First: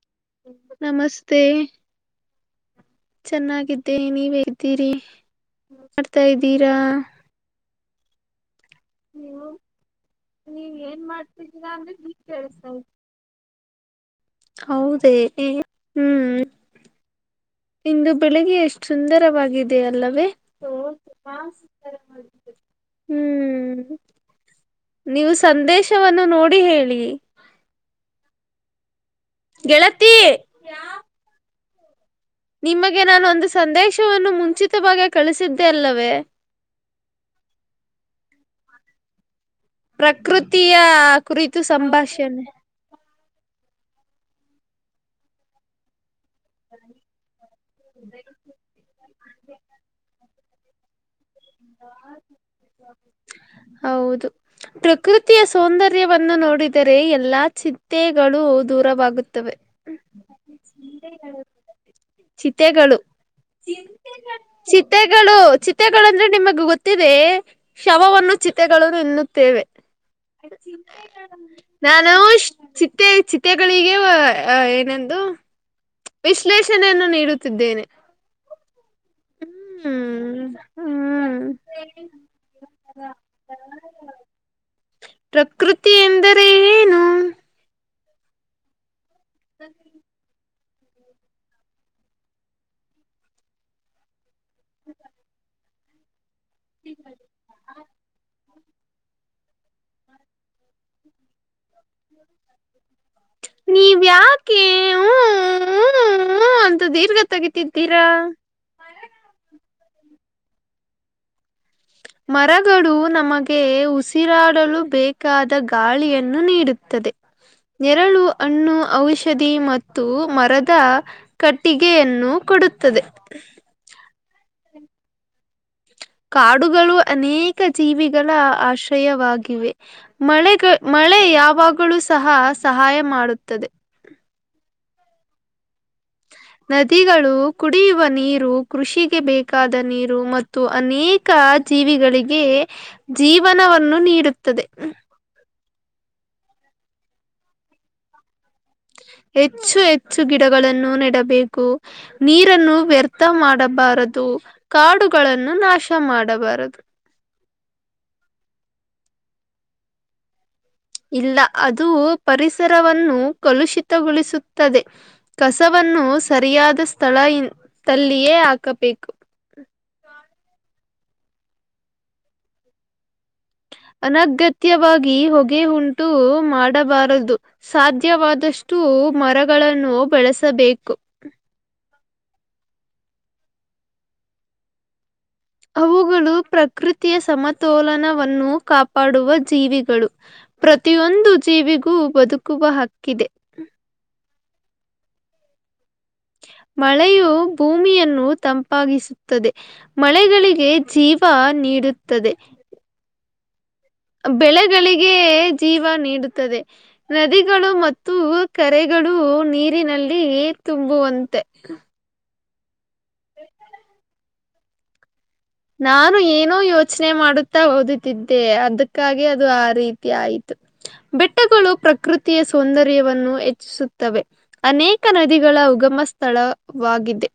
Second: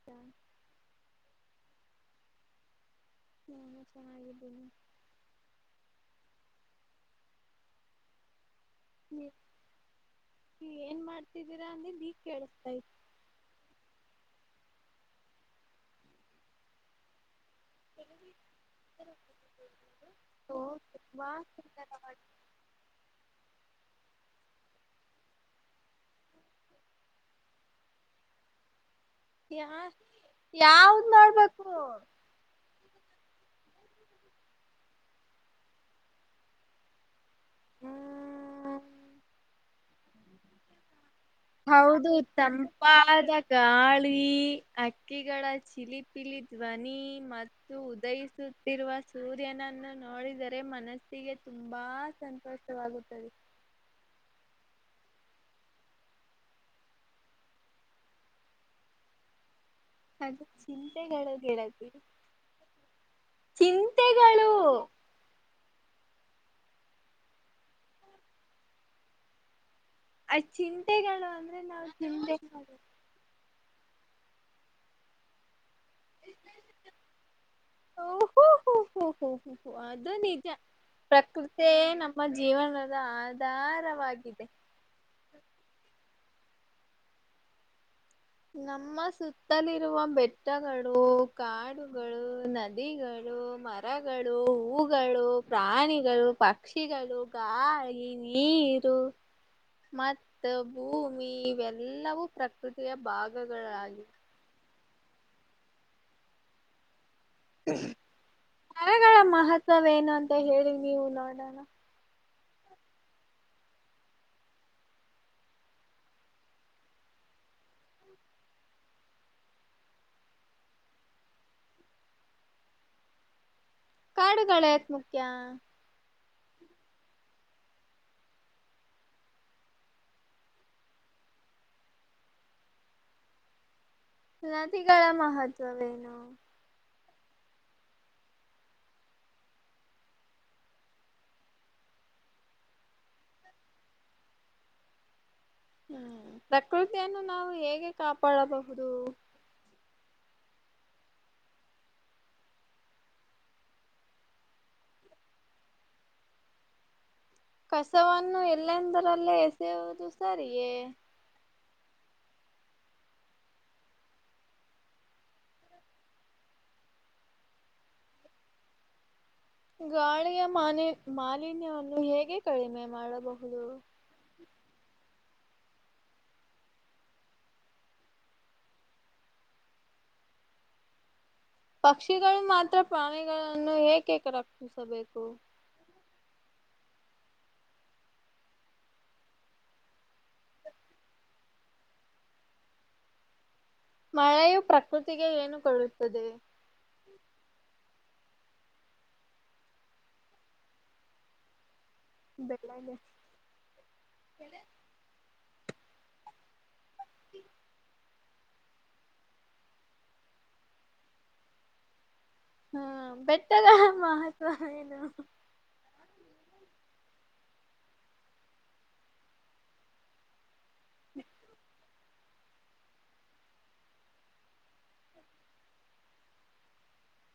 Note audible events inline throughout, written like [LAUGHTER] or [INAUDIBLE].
[INAUDIBLE] ನಮಸ್ತೆ. ನಾನು ಚೆನ್ನಾಗಿದ್ದೆ ಚೆನ್ನಾಗಿದ್ದೀನಿ ನೀವೆಗಿದ್ದೀರಿ ಏನ್ ಮಾಡ್ತಾ ಇದ್ದೀರಾ. ನೀವು ನೀವ್ ಏನ್ ಮಾಡ್ತಿದ್ದೀರಾ ಅಂದ್ರೆ ಅಂದಿದ್ ಈಗ್ ಕೇಳಿಸ್ತಾ ಕೇಳಸ್ತೈ. ಇದೆ ಹೌದೇ ಹ್ಮ್. ಇಂದು ಬೆಳಿಗ್ಗೆ ಎಷ್ಟು ಸುಂದರವಾಗಿದೆ ಅಲ್ಲವೇ. ಬಾಳ್ ಸುಂದರವಾಗಿದೆ. ಹ್ಮ್ ನೀವು ಸಂದೇಶವನ್ನು ನೋಡಿ ಹೇಳಿ. ಯಾ ಗೆಳತಿ ಯಾವ್ದ ನೋಡ್ಬೇಕು. ನಿಮಗೆ ನಾನೊಂದು ಸಂದೇಶವನ್ನು ಮುಂಚಿತವಾಗೆ ಕಳಿಸಿದ್ದೆ ಅಲ್ಲವೇ. ಹ್ಮ್ ಪ್ರಕೃತಿಯ. ಕುರಿತು ಹೌದು ಸಂಭಾಷಣೆ ತಂಪಾದ ಗಾಳಿ ಅಕ್ಕಿಗಳ ಚಿಲಿಪ್. ಪಿಲಿ ಧ್ವನಿ ಮತ್ತು ಉದಯಿಸುತ್ತಿರುವ ಸೂರ್ಯನನ್ನು ನೋಡಿದರೆ ಮನಸ್. ಗೆ ತುಂಬಾ ಸಂತೋಷವಾಗುತ್ತದೆ. ಹೌದು. ಪ್ರಕೃತಿಯ ಸೌಂದರ್ಯವನ್ನು ನೋಡಿದರೆ ಎಲ್ಲಾ ಚಿತ್ತೆಗಳು ದೂರವಾಗುತ್ತವೆ. ಅದು ಚಿಂತೆಗಳು ಗೆಳತಿ. ಚಿತೆಗಳು ಚಿಂತೆಗಳ್ ಚಿಂತೆಗಳು ಚಿತೆ. ಗಳು ಚಿತೆಗಳಂದ್ರೆ ನಿಮಗ್ ಗೊತ್ತಿದೆಯೇ. ಶವವನ್ನು ಚಿತೆಗಳು ಎನ್ನುತ್ತೇವೆ. ಆ ಚಿಂಟೆಗಳು ಅಂದ್ರೆ ನಾವು ಚಿಂಟೆ ನಾನುಷ ಚೀ. ತ್ತೆ ಚಿತೆಗಳಿಗೆ ವ ಅ ಏನೆಂದು. ವಿಶ್ಲೇಷಣೆಯನ್ನು ನೀಡುತ್ತಿದ್ದೇನೆ. ಹು ಹು ಹು ಅದು ಹ್ಮ್ ನಿಜಾ ಹ್ಮ್ ಪ್ರಕೃತಿಯೇ ನಮ್ಮ ಜೀವನದ ಆದಿ. ದಾರವಾಗಿದೆ. ಪ್ರಕೃತಿ ಎಂದರೆ ಏನು. ನಮ್ಮ ಸುತ್ತಲಿರುವ ಬೆಟ್. ಟ್ಟಗಳು ಕಾಡುಗಳು ನದಿಗಳು ಮರಗಳು ಹೂಗಳು. ಪ್ರಾಣಿಗಳು ಪಕ್ಷಿಗಳು ಗಾಳಿ ನೀರು. ಮತ್ತ ಭೂಮಿ ಇವೆಲ್ಲವೂ ಪ್ರಕೃತಿಯ ಭಾಗ. ನೀವ್ಯಾಕೆ ಹೂ ಹೂ ಹೂ ಅಂತಾ ದಿರ್ಗಾತ. ತ್ತಿದ್ದೀರಾ. ಮರಗಳ ಮಹತ್ವವೆನು ಅಂತ ಹೇಳಿ ನೀವು ನೋಡಣ. ಮರಗಳು ನಮಗೆ ಉಸಿರಾಡಲು ಬೇಕಾದ ಗಾಳಿಯನ್ನು ನೀಡುತ್ತದೆ. ನೆರಳು ಅಣ್ಣು ಔಷಧಿ ಮತ್ತು ಮರದ. ಕಟ್ಟಿಗೆಯನ್ನು ಕೊಡುತ್ತದೆ. ಕಾಡುಗಳ್ಯಾಕ್ ಮುಖ್ಯಾ. ಕಾಡುಗಳು ಅನೇಕ ಜೀವಿಗಳ ಆಶ್ರಯವಾಗಿವೆ. ಮಳೆಗ ಮಳೆ ಯಾವಾಗಳೂ ಸಹ ಸಹಾಯ ಮಾಡುತ್ತದೆ. ನದಿಗಳ ಮಹತ್ವವೇನು. ನದಿಗಳು ಕುಡಿಯುವ ನೀರು ಕೃಷಿಗೆ ಬೇಕಾದ ನೀರು ಮತ್ತು ಅನೇಕ ಜೀವಿಗಳಿಗೆ ಜೀವನವನ್ನು ನೀಡುತ್ತದೆ ಹ್ಮ್ ಪ್ರಕೃತಿಯನ್ನು ನಾವು ಹೇಗೆ ಕಾಪಾಡಬಹುದು ಹೆಚ್ಚು ಹೆಚ್ಚು ಗಿಡಗಳನ್ನು ನೆಡಬೇಕು ನೀರನ್ನು ವ್ಯರ್ಥ ಮಾಡಬಾರದು ಕಾಡುಗಳನ್ನು ನಾಶ ಮಾಡಬಾರದು ಕಸವನ್ನು ಎಲ್ಲೆಂದರಲ್ಲೇ ಎಸೆಯುವುದು ಸರಿಯೇ ಇಲ್ಲ ಅದು ಪರಿಸರವನ್ನು ಕಲುಷಿತಗೊಳಿಸುತ್ತದೆ ಕಸವನ್ನು ಸರಿಯಾದ ಸ್ಥಳ ಇ ತಲ್ಲಿಯೇ ಹಾಕಬೇಕು ಗಾಳಿಯ ಮಾಲಿ ಮಾಲಿನ್ಯವನ್ನು ಹೇಗೆ ಕಡಿಮೆ ಮಾಡಬಹುದು ಅನಗತ್ಯವಾಗಿ ಹೊಗೆ ಉಂಟು ಮಾಡಬಾರದು ಸಾಧ್ಯವಾದಷ್ಟು ಮರಗಳನ್ನು ಬೆಳಸಬೇಕು ಪಕ್ಷಿಗಳು ಮಾತ್ರ ಪ್ರಾಣಿಗಳನ್ನು ಏಕೆ ರಕ್ಷಿಸಬೇಕು ಅವುಗಳು ಪ್ರಕೃತಿಯ ಸಮತೋಲನವನ್ನು ಕಾಪಾಡುವ ಜೀವಿಗಳು ಪ್ರತಿಯೊಂದು ಜೀವಿಗೂ ಬದುಕುವ ಹಕ್ಕಿದೆ ಮಳೆಯು ಪ್ರಕೃತಿಗೆ ಏನು ಕೊಳ್ಳುತ್ತದೆ ಮಳೆಯು ಭೂಮಿಯನ್ನು ತಂಪಾಗಿಸುತ್ತದೆ ಮಳೆಗಳಿಗೆ ಜೀವ ನೀಡುತ್ತ ಬೆಲ ಬೆಳೆಗಳಿಗೆ ಜೀವ ನೀಡುತ್ತದೆ ನದಿಗಳು ಮತ್ತು ಕರೆಗಳು ನೀರಿನಲ್ಲಿ ತುಂಬುವಂತೆ ಹ್ಮ ಬೆಟ್ಟದ ಮಹತ್ವ ಏನು ನಾನು ಏನೋ ಯೋಚನೆ ಮಾಡುತ್ತಾ ಓದುತ್ತಿದ್ದೆ ಅದಕ್ಕಾಗಿ ಅದು ಆ ರೀತಿ ಆಯ್ತು ಬೆಟ್ಟಗಳು ಪ್ರಕೃತಿಯ ಸೌಂದರ್ಯವನ್ನು ಹೆಚ್ಚಿಸುತ್ತವೆ ಅನೇಕ ನದಿಗಳ ಉಗಮ ಸ್ಥಳವಾಗಿದೆ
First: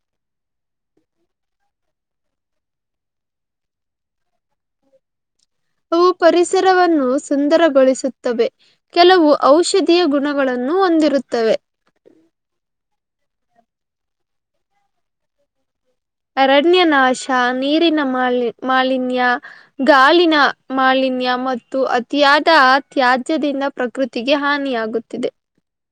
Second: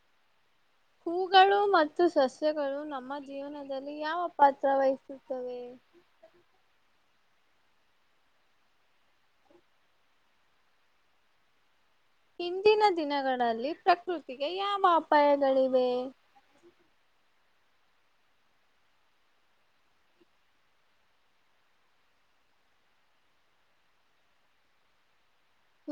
ಹೂಗಳು ಮತ್ತು ಸಸ್ಯಗಳು ನಮ್ಮ ಜೀವನದಲ್ಲಿ ಯಾವ ಪಾತ್ರ ವಹಿಸುತ್ತವೆ. ಅವು ಪರಿಸರವನ್ನು ಸುಂದರಗೊಳಿಸುತ್ತವೆ. ಕೆಲವು ಔಷಧೀಯ ಗುಣಗಳನ್ನು ಹೊಂದಿರುತ್ತವೆ. ಇಂದಿನ ದಿನಗಳಲ್ಲಿ ಪ್ರಕೃತಿಗೆ ಯಾವ ಅಪಾಯಗಳಿವೆ. ಅರಣ್ಯ ನಾಶ ನೀರಿನ ಮಾಲಿ ಮಾಲಿನ್ಯ. ಗಾಳಿನ ಮಾಲಿನ್ಯ ಮತ್ತು ಅತಿಯಾದ ತ್ಯಾಜ್ಯದಿಂದ. ಪ್ರಕೃತಿಗೆ ಹಾನಿಯಾಗುತ್ತಿದೆ.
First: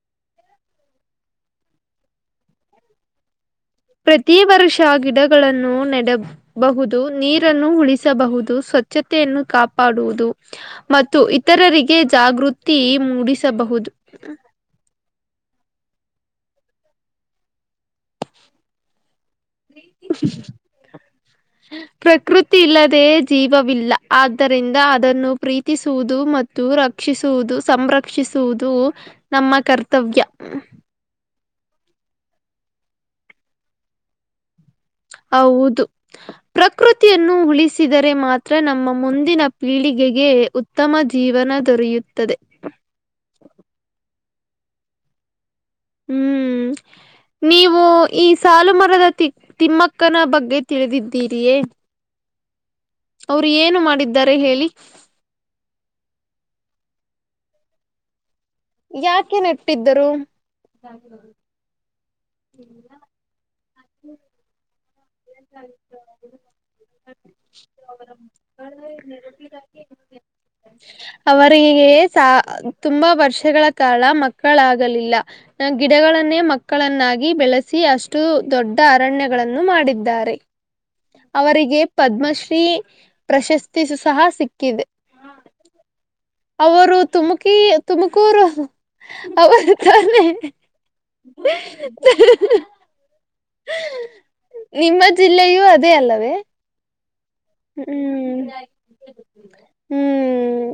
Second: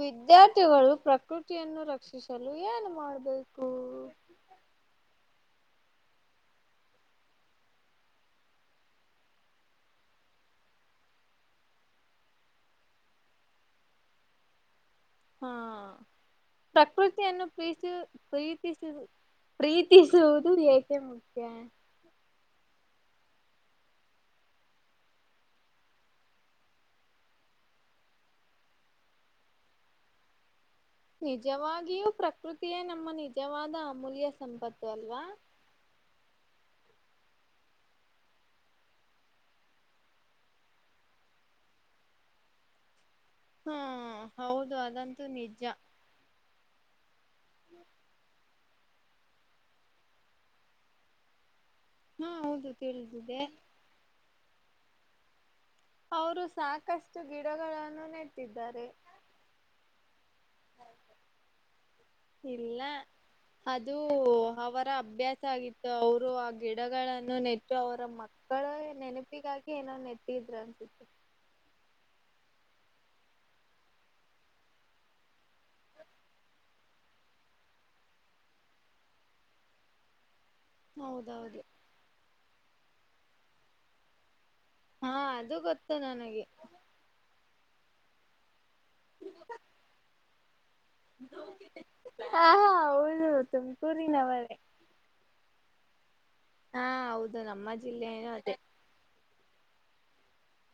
ವಿದ್ಯಾರ್ಥಿಗಳು ಪ್ರಕೃತಿಯನ್ನು ರಕ್ಷಿಸಲು ಏನು ಮಾಡಬೇಕು. ಪ್ರತಿ ವರ್ಷ ಗಿಡಗಳನ್ನು ನೆಡ ಬಹುದು ನೀರನ್ನು ಉಳಿಸಬಹುದು ಸ್ವಚ್ಛತೆಯನ್ನು ಕಾಪಾಡುವುದು. ಮತ್ತು ಇತರರಿಗೆ ಜಾಗೃತಿ ಮೂಡಿಸಬಹುದು. ಹಾ ಪ್ರಕೃತಿಯನ್ನು ಪ್ರೀತ ಪ್ರೀತಿಸಿದ. ಪ್ರೀತಿಸುವುದು ಏಕೆ ಮುಖ್ಯ. ಪ್ರಕೃತಿ ಇಲ್ಲದ ಜೀವವಿಲ್ಲ ಆದ್ದರಿಂದ ಅದನ್ನು ಪ್ರೀತಿಸುವುದು ಮತ್ತು. ರಕ್ಷಿಸುವುದು ಸಂರಕ್ಷಿಸುವುದು ನಮ್ಮ ಕರ್ತವ್ಯ ನಿಜವಾಗಿಯೂ ಪ್ರಕೃತಿಯೇ ನಮ್ಮ ನಿಜವಾದ ಅಮೂಲ್ಯ ಸಂಪತ್ತು ಅಲ್ವಾ ಹೌದು ಪ್ರಕೃತಿಯನ್ನು ಉಳಿಸಿದರೆ ಮಾತ್ರ ನಮ್ಮ ಮುಂದಿನ ಪೀಳಿಗೆಗೆ ಉತ್ತಮ ಜೀವನ ದೊರೆಯುತ್ತದೆ ಹಾ ಹೌದು ಅದಂತೂ ನಿಜ. ಹ್ಮ್ ನೀವು ಈ ಸಾಲು ಮರದ ತಿ ತಿಮ್ಮಕ್ಕನ ಬಗ್ಗೆ ತಿಳಿದಿದ್ದೀರಿಯೇ. ಹಾ ಹೌದು. ತಿಳಿದಿದೆ ಅವರ ಏನು ಮಾಡಿದ್ದಾರೆ ಹೇಳಿ. ಅವರು ಸಾಕಷ್ಟು ಗಿಡಗಳನ್ನು ನೆಟ್ಟಿದ್ದಾರೆ ಯಾಕೆ ನೆಟ್ಟಿದ್ದರು. ಇಲ್ಲ ಅದುೂ ಅವರ ಅಭ್ಯಾಸ. ಆಗಿತ್ತು ಅವರು ಆ ಗಿಡಗಳನ್ನು ನೆಟ್ಟು ಅವರ ಮಕ್ಕಳ ನೆನಪಿಗಾಗಿ. ಏನೋನ್ ನೆಟ್ಟಿದ್ರ ಅನ್ಸಿತ್ತೆ. ಅವರಿಗೆ ಸಾ ತುಂಬಾ ವರ್ಷಗಳ ಕಾಲ ಮಕ್ಕಳಾಗಲಿಲ್ಲ. ಗಿಡಗಳನ್ನೇ ಮಕ್ಕಳನ್ನಾಗಿ ಬೆಳೆಸಿ ಅಷ್ಟು ದೊಡ್ಡ ಅರಣ್ಯಗಳನ್ನು ಮಾಡಿದ್ದಾರೆ. ಹೌದೌದು ಅವರಿಗೆ ಪದ್ಮಶ್ರೀ ಪ್ರಶಸ್ತಿ ಸು ಸಹ ಸಿಕ್ಕಿದೆ. ಹಾ ಅದು ಗೊತ್ತು ನನಗೆ. ಅವರು ತುಮಕಿ ತುಮಕೂರು... ಅವರು ತಾನೆ. ಹಾ [INAUDIBLE] ಹಾ ಹೌದು ತುಮಕೂರಿನವರೆ. ನಿಮ್ಮ ಜಿಲ್ಲೆಯೂ ಅದೇ ಅಲ್ಲವೇ. ಹಾ ಹೌದು ನಮ್ಮ ಜಿಲ್ಲೆನ ಹ್ಮ್ ಅದೇ. ಹ್ಮ್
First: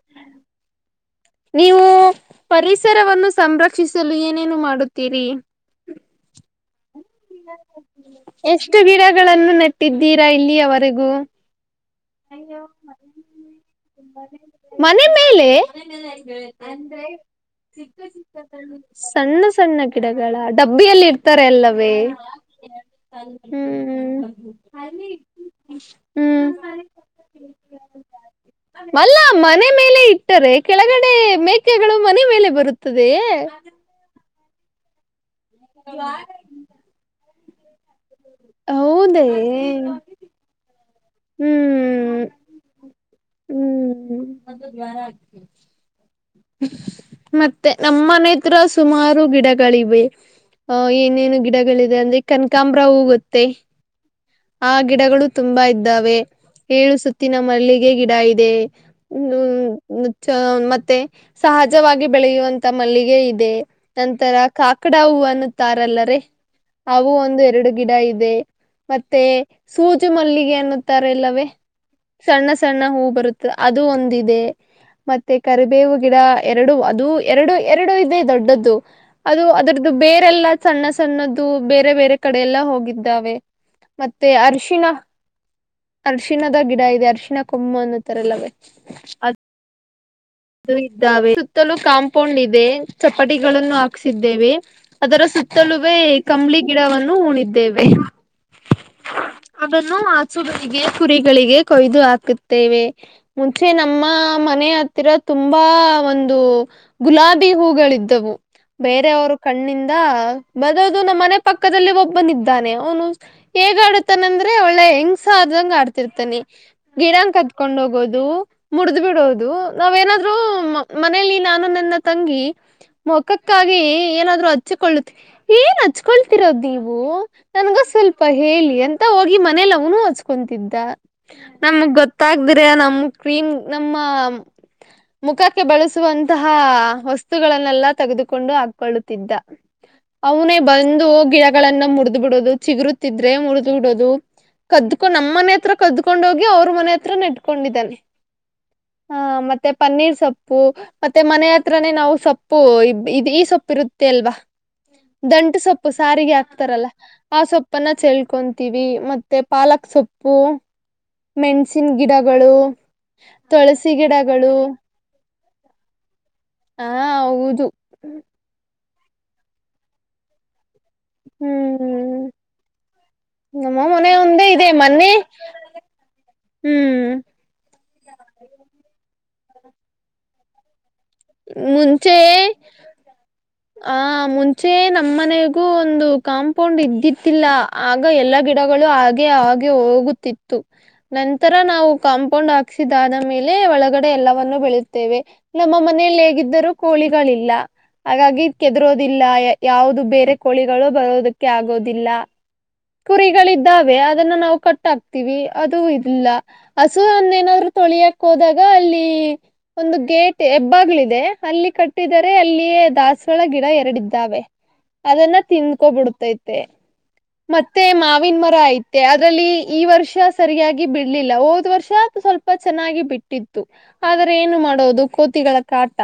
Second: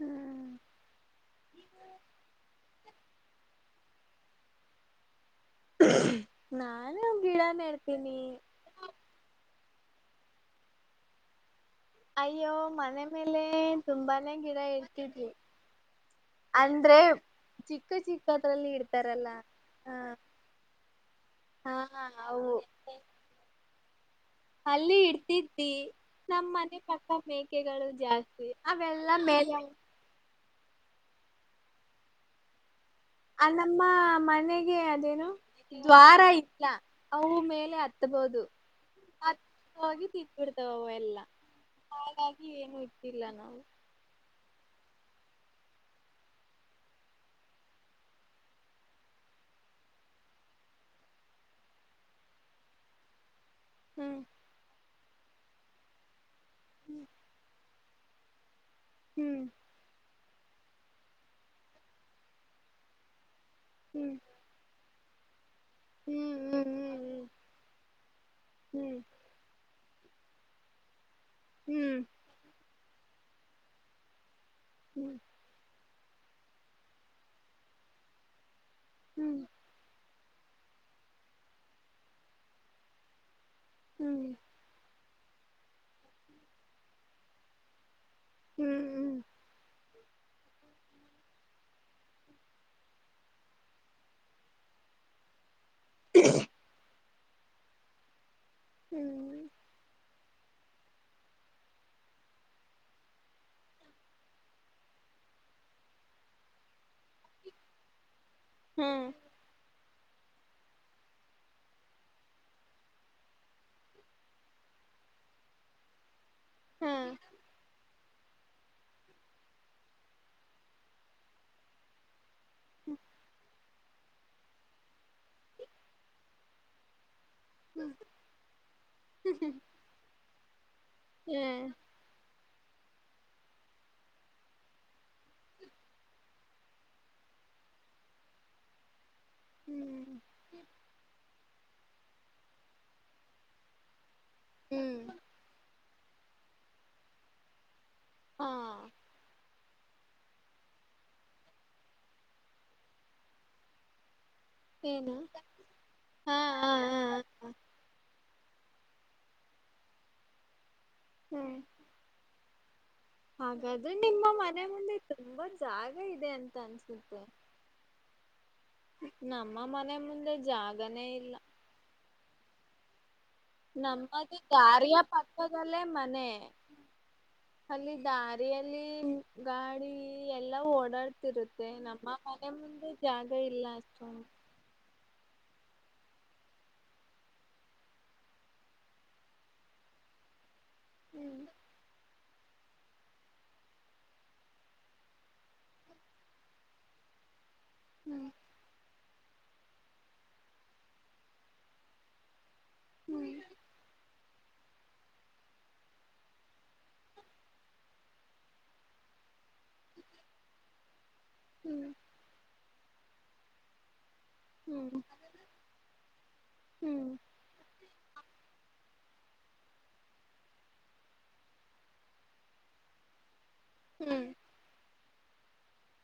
ಹ್ಮ ನೀವು ಪರಿಸರವನ್ನು ಸಂರಕ್ಷಿಸಲು ಏನೇನು ಮಾಡುತ್ತೀರಿ. ನಾನು ಗಿಡ ನೇಡ್ತೀನಿ. ಎಷ್ಟು ಗಿಡಗಳನ್ನು ನೆಟ್ಟಿದ್ದೀರಾ ಇಲ್ಲಿವರೆಗೂ. ಅಯ್ಯೋ ಮನೆ ಮೇಲೆ ತುಂಬಾನೇ ಗಿಡ ಮನೆ ಇಡ್ತಿದ್ವಿ ಮೇಲೆ ಅಂದ್ರೆ. ಚಿಕ್ಕ ಚಿಕ್ಕದ್ರಲ್ಲಿ ಇಡ್ತಾರಲ್ಲ ಸಣ್ಣ ಸಣ್ಣ ಹ ಗಿಡಗಳ ಡಬ್ಬಿಯಲ್ಲಿ ಹ ಅವು. ಹ ಹ್ಮ ಹ್ಮು. ಅಲ್ಲಿ ಇಡ್ತಿದಿ ನಮ್ಮ್ ಮನೆ ಪಕ್ಕ. ಮೇಕೆಗಳು ಜಾಸ್ತಿ ಅವೆಲ್ಲ ಮೇಲೆ. ಬಿಟ್ಟರೆ ಕೆಳಗಡೆ ಮೇಕೆಗಳು ಮನೆ ಮೇಲೆ ಬರುತ್ತದೆಯ. ಆ ನಮ್ಮ ಮನೆಗೆ ಅದೇನು ದ್ವಾರ ಇಲ್ಲ ಅವು ಮೇಲೆ ಹತ್ತಬಹುದು ಹೌದೇ ಅತ್ ಹೋಗಿ ತತ್ಬಿಡ್ತಾವವು ಎಲ್ಲ ಹ್ಮ್ ಹಾಗಾಗಿ ಏನು ಇತ್ತು ಇಲ್ಲ ನಾವು ಹ್ಮ್ ಅದು ಜ್ವಾರ ಮತ್ತೆ ನಮ್ಮನತ್ರ ಸುಮಾರು ಗಿಡಗಳಿವೆ ಅಹ ಏನೇನು ಗಿಡಗಳಿದೆ ಅಂದ್ರೆ ಕನಕಾಂಬ್ರ ಹೂ ಗೊತ್ತೆ ಹಾಂ ಆ ಗಿಡಗಳು ತುಂಬಾ ಇದ್ದಾವೆ ಏಳು ಸುತ್ತಿನ ಮಲ್ಲಿಗೆ ಗಿಡ ಇದೆ ಹ್ಮ್ ಮತ್ತೆ ಸಹಜವಾಗಿ ಬೆಳೆಯುವಂತ ಮಲ್ಲಿಗೆ ಇದೆ ಹ್ಮ್ ನಂತರ ಕಾಕಡ ಹೂ ಅನ್ನುತ್ತಾರಲ್ಲರ ಹ್ಮ್ ಅವುೂ ಹ್ಮ್ ಒಂದು ಎರಡು ಗಿಡ ಇದೆ ಹ್ಮ್ ಮತ್ತೆ ಸೂಜು ಮಲ್ಲಿಗೆ ಅನ್ನುತ್ತಾರೆ ಎಲ್ಲವೇ ಹ್ಮ್ ಸಣ್ಣ ಸಣ್ಣ ಹೂ ಬರುತ್ತೆ ಅದು ಒಂದಿದೆ ಹ್ಮ್ ಮತ್ತೆ ಕರಿಬೇವು ಗಿಡ ಎರಡು ಅದು ಎರಡು ಎರಡು ಇದೆ ದೊಡ್ಡದ್ದು ಹ್ಮ್ ಹ್ಮ್ ಅದು ಅದರ್ದ ಅದು ಬೇರೆಲ್ಲಾ ಸಣ್ಣ ಸಣ್ಣದ್ದ ಬೇರೆ ಬೇರೆ ಕಡೆ ಎಲ್ಲ ಹೋಗಿದ್ದಾವೆ ಹ್ಮ್ ಮತ್ತೆ ಹ್ಮ್ ಅರಿಶಿನ ಅರ್ಶಿಣದ ಗಿಡ ಇದೆ ಅರ್ಶಿಣ ಕೊಮ್ಮು ಅನ್ನ. [UNINTELLIGIBLE] ಅಲ್ಲವೇ ಹ್ಮ್ ಅದ್ ಇದ್ದಾವೆ ಸುತ್ತಲೂ ಕಾಂಪೌಂಡ್ ಇದೆ ಚಪಡಿಗಳನ್ನು ಹಾಕ್ಸಿದ್ದೇವೆ. ಅದರ ಸುತ್ತಲುವೇ ಕಂಬಳಿ ಗಿಡವನ್ನು ಉಣಿದ್ದೇವೆ. ಹ್ಮ್ ಅದನ್ನು ಆಚುಗಳಿಗೆ ಕುರಿಗಳಿಗೆ ಕೊಯ್ದು ಹಾಕುತ್ತೇವೆ ಮುಂಚೆ ನಮ್ಮ ಮನೆ ರ ತುಂಬಾ ಒಂದು ಗುಲಾಬಿ ಹೂಗಳ ಇದಿದ್ದವು ಹ್ಮ್ ಬೇರೆೆಯವರು ಕಣ್ಣಿಂದ ಬರೋದು ನಮ್ಮನೆ ಪಕ್ಕದಲ್ಲಿ ಒಬ್ಬನ ಇದ್ದಾನೆ ಅವನು ಹೇಗ ಆಡತಾನ ಅಂದ್ರೆ ಒಳ್ಳೆ ಹೆಂಗ್ಸ ಆದಂಗ ಆಡ್ತಿರ್ತಾನಿ ಹ್ಮ್ ಗಿಡಾಂಗ ಕತ್ಕೊಂಡ್ ಹೋಗೋದು ಮುಡ್ದ್ ಬಿಡೋದು ನಾವ್ೇನಾದ್ೂ ಮನೇಲಿ ನಾನು ನನ್ನ ತಂಗಿ ಮುಖಕ್ಕೆ ಹಕ್ಕಾಗಿ ಏನಾದ್ರು ಹಚ್ಿಕೊಳ್ಳ ಏನ್ ಹಚ್ಕೊಳ್ತಿರೋದು ನೀವು ನನ್ಗ ಸ್ವಲ್ಪ ಹೇಳಿ ಅಂತ ಹೋಗಿ ಮನೆಲ್ಲ ಅವನು ಹಚ್ಕೊತಿದ್ದ ಹ್ಮ್ ನಮಗ್ ಗೊತ್ತ ಗತ್ತಾಗ್ದ್ರ ನಮ್ ಕ್ರೀಮ್ ನಮ್ಮ ಮುಖಕ್ಕೆ ಬಳಸುವಂತಹ ವಸ್ತುಗಳನ್ನೆಲ್ಲಾ ತೆಗೆದುಕೊಂಡು ಹಾಕ್ಕೊಳ್ಳುತ್ತಿದ್ದ ಹ್ಮ್ ಅವನೇ ಬಂದು ಗಿಡಗಳನ್ನ ಮುರಿದ್ ಬಿಡೋದು ಚಿಗರುತಿದ್ರೆ ಮುರಿದ್ ಬಿಡೋದು ಹ್ಮ್ ಕದ್ಕೊಂಡ್ ನಮ್ಮ್ ಮನೆ ಹತ್ರ ಕದ್ದ್ಕೊಂಡ್ ಹೋಗಿ ಅವ್ರ ಮನೆ ಹತ್ರ ನೆಟ್ಕೊಂಡಿದ್ದಾನೆ ಹಾ ಹ ಮತ್ತೆ ಪನ್ನೀರ್ ಸೊಪ್ಪು ಮತ್ತೆ ಮನೆ ಹತ್ರನೇ ನಾವು ಸೊಪ್ಪು ಇದ ಈ ಸೊಪ್ಪು ಇರುತ್ತೆ ಅಲ್ವಾ ಏನು ದಂಟು ಸೊಪ್ಪು ಸಾರಿಗೆ ಹಾ ಹಾ ಹಾಕ್ತಾರಲ್ಲ ಹಾ ಆ ಸೊಪ್ಪು ಉಪ್ಪನ ಚಳ್ಕೊಂತೀವಿ ಮತ್ತೆ ಪಾಲಕ್ ಸೊಪ್ಪು ಹ್ಮ್ ಮೆಣ್ಸಿನ ಗಿಡಗಳು ಹಾಗಾದ್ರೆ ತುಳಸಿ ನಿಮ್ಮ ಗಿಡಗಳು ಮನೆ ಮುಂದೆ ತುಂಬಾ ಜಾಗ ಇದೆ ಅಂತ ಹಾ ಅನ್ಸುತ್ತೆ ಹೌದು ನಮ್ಮ ಮನೆ ಮುಂದೆ ಜಾಗನೇ ಇಲ್ಲ ಹ್ಮ್ ನಮ್ಮ ಮನೆ ನಮ್ಮದ ಒಂದೇ ಇದೆ ಕಾರ್ಯ ಮೊನ್ನೆ ಪಕ್ಕದಲ್ಲೇ ಮನೆ ಹ್ಮ್ ಅಲ್ಲಿ ದಾರಿಯಲ್ಲಿ ಗಾಡಿ ಎಲ್ಲಾ ಓಡಾಡ್ತ ಇರುತ್ತೆ ನಮ್ಮ ಮುಂಚೆ ಮನೆ ಮುಂದೆ ಜಾಗ ಇಲ್ಲ ಅಷ್ಟು ಚೆ ನಮ್ಮ್ ಮನೆಗೂ ಒಂದು ಕಾಂಪೌಂಡ್ ಇದ್ದಿತಿಿಲ್ಲ ಆಗ ಎಲ್ಲಾ ಗಿಡಗಳು ಹಾಗೆ ಆ ಹೋಗುತ್ತಿತ್ತು ಹ್ಮ್ ನಂತರ ನಾವು ಕಾಂಪೌಂಡ್ ಆಕ್ಸಿಿದಾನ ಮೇಲೆ ಒಳಗಡೆ ಎಲ್ಲವನ್ನು ಬೆಳುತ್ತೇವೆ ನಮ್ಮ ಮ ಮನೆಯಲ್ಲಿ ಹೇಗಿದ್ದರೂ ಕೋಳಿಗಳಿಲ್ಲ ಹ್ಮ್ ಹಾಗಾಗಿ ಕೆದರೋದಿಲ್ಲ ಯಾವವುದು ಬೇರೆ ಕೋಳಿಗಳು ಬರೋದಕ್ಕೆ ಆಗೋದಿಲ್ಲ ಕುರಿಗಳಿದ್ದಾವೆ ಅದನ್ನ ನಾವು ಕಟ್ಾಕ್ತಿೀವಿ ಅದು ಇಲ್ಲ ಹಸು ಅನ್ನೇನಾದ್ರು ತೊಳಿಯಕ್ ಹೋದಾಗ ಅಲ್ಲಿ ಒಂದು ಗೇಟ್ ಹೆಬ್ಬಾಗ್ಲ ಇಿದೆ ಅಲ್ಲಿ ಹ್ಮ್ ಕಟ್ಟಿದರೆ ಅಲ್ಲಿಯೇ ದಾಸವಾಳ ಗಿಡ ಎರಡು ಾವೆ ಹ್ಮ್ ಹ್ಮ್ ಅದನ್ನ ತಿಿಂದಕೋಬ ಬಿಡ್ತೈತೆ ಹ್ಮ್ ಮತ್ತೆ ಮಾವಿನ ಮರ ಐತೆ ಅದ್ರಲ್ಲಿ ಈ ವರ್ಷ ಸರಿಯಾಗಿ ಬಿಡ್ಲಿಲ್ಲ ಹೋದ್ ವರ್ಷ ಸ್ವಲ್ಪ ತಪ ಚೆನ್ನಾಗಿ ಬಿಟ್ಟಿತ್ತು ಹ್ಮ್ ಆದ್ರೆ ಏನು ಮಾಡೋದು ಕೋತಿಗಳ ಕಾಟ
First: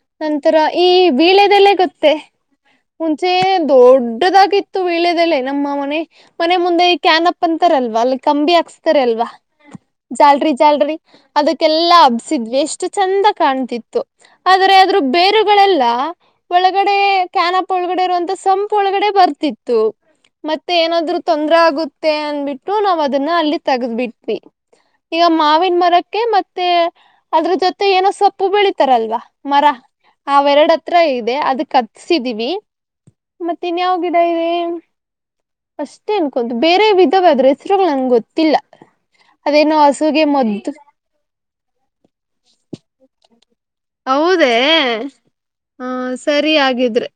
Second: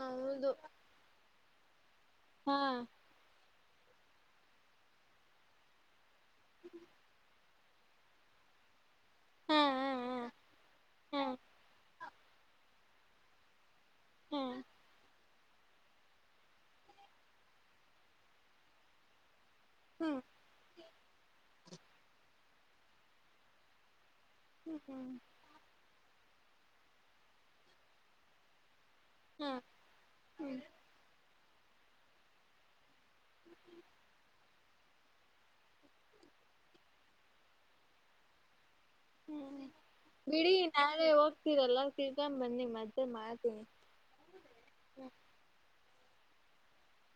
ಹೌದು ನಂತರ ಈ ಬೀಳೆದೆಲ್ಲೇ ಗೊತ್ತೇ ಹಾ ಮುಂಚೆ ದೊಡ್ಡದಾಗಿತ್ತು ವಳೆದಲ್ಲ ನಮ್ಮ ಮನೆ ಮನೆ ಮುಂದೆ ಕನ್ಪ್ಪ ತಪ್ಪಂತಾರಲ್ವಾ ಅಲ್ಲಿ ಕಂಬಿ ಹಾಕ್ಸ್ತಾರಲ್ವಾ ಹಾ ಹಾ ಹಾ ಜಾಲ್ರಿಿ ಜಾಲ್ರಿಿ ಹಾ ಅದಕ್ಕೆಲ್ಲಾ ಹಬ್ಸಿದ್ವಿ ಎಷ್ಟು ಚಂದ ಕಾಣ್ತಿತ್ತು ಹಾ ಆದ್ರ ಆದದ್ರೂ ಬೇರೆ ಗಳೆಲ್ಲ ಒಳಗಡೆ ಕ್ಯಾನಪ್ ಒಳಗಡೆ ಇರುವಂತ ಸಂಪ್ ಒಳಗಡೆ ಬರ್ತಿತ್ತು ಹ್ಮಞ ಮತ್ತೆ ಏನಾದ್ರು ತೊಂದ್ರ ಆಗುತ್ತೆ ಅನ್ಬಿಟ್ಟು ನಾವ್ ಅದನ್ನ ಅಲ್ಲಿ ತಗದ್ಬಿಟ್ವಿ ಹ್ಮ್ ಹ್ಮ್ ಮಾವಿನ್ ಮರಕ್ಕೆ ಮತ್ತೆ ಅದ್ರ ಜೊತೆ ಏನೋ ಸೊಪ್ಪು ಬೆಳಿತಾರಲ್ವಾ ಹ್ಮ್ ಮರ. ಹ್ಮ್ ಅವೆರಡ ಹತ್ರ ಇದೆ ಅದಕತ್ಸಿದೀವಿ ಮತ್ತ ಇನ್ಯಾವ ಗಿಡ ಇದೆ. ಅಷ್ಟೇ ಅನ್ಕೊಂದು ಬೇರೆವಿದವೆ ಅದ್ರ ಹೆಸರುಗಳು ನಂಗೊತ್ತಿಲ್ಲ. ಹ್ಮ್ ಬಿಡಿ ನಾಳೆ ಹೋಗ್ತೀರಲ್ಲ ತಿಳ್ಕೊಂಡ್ ಬನ್ನಿ ಮತ್ತೆ ಮಾಡ್ತೀನಿ. ಹೌದೇ ಹ ಸರಿ ಆಗಿದ್ರೆ.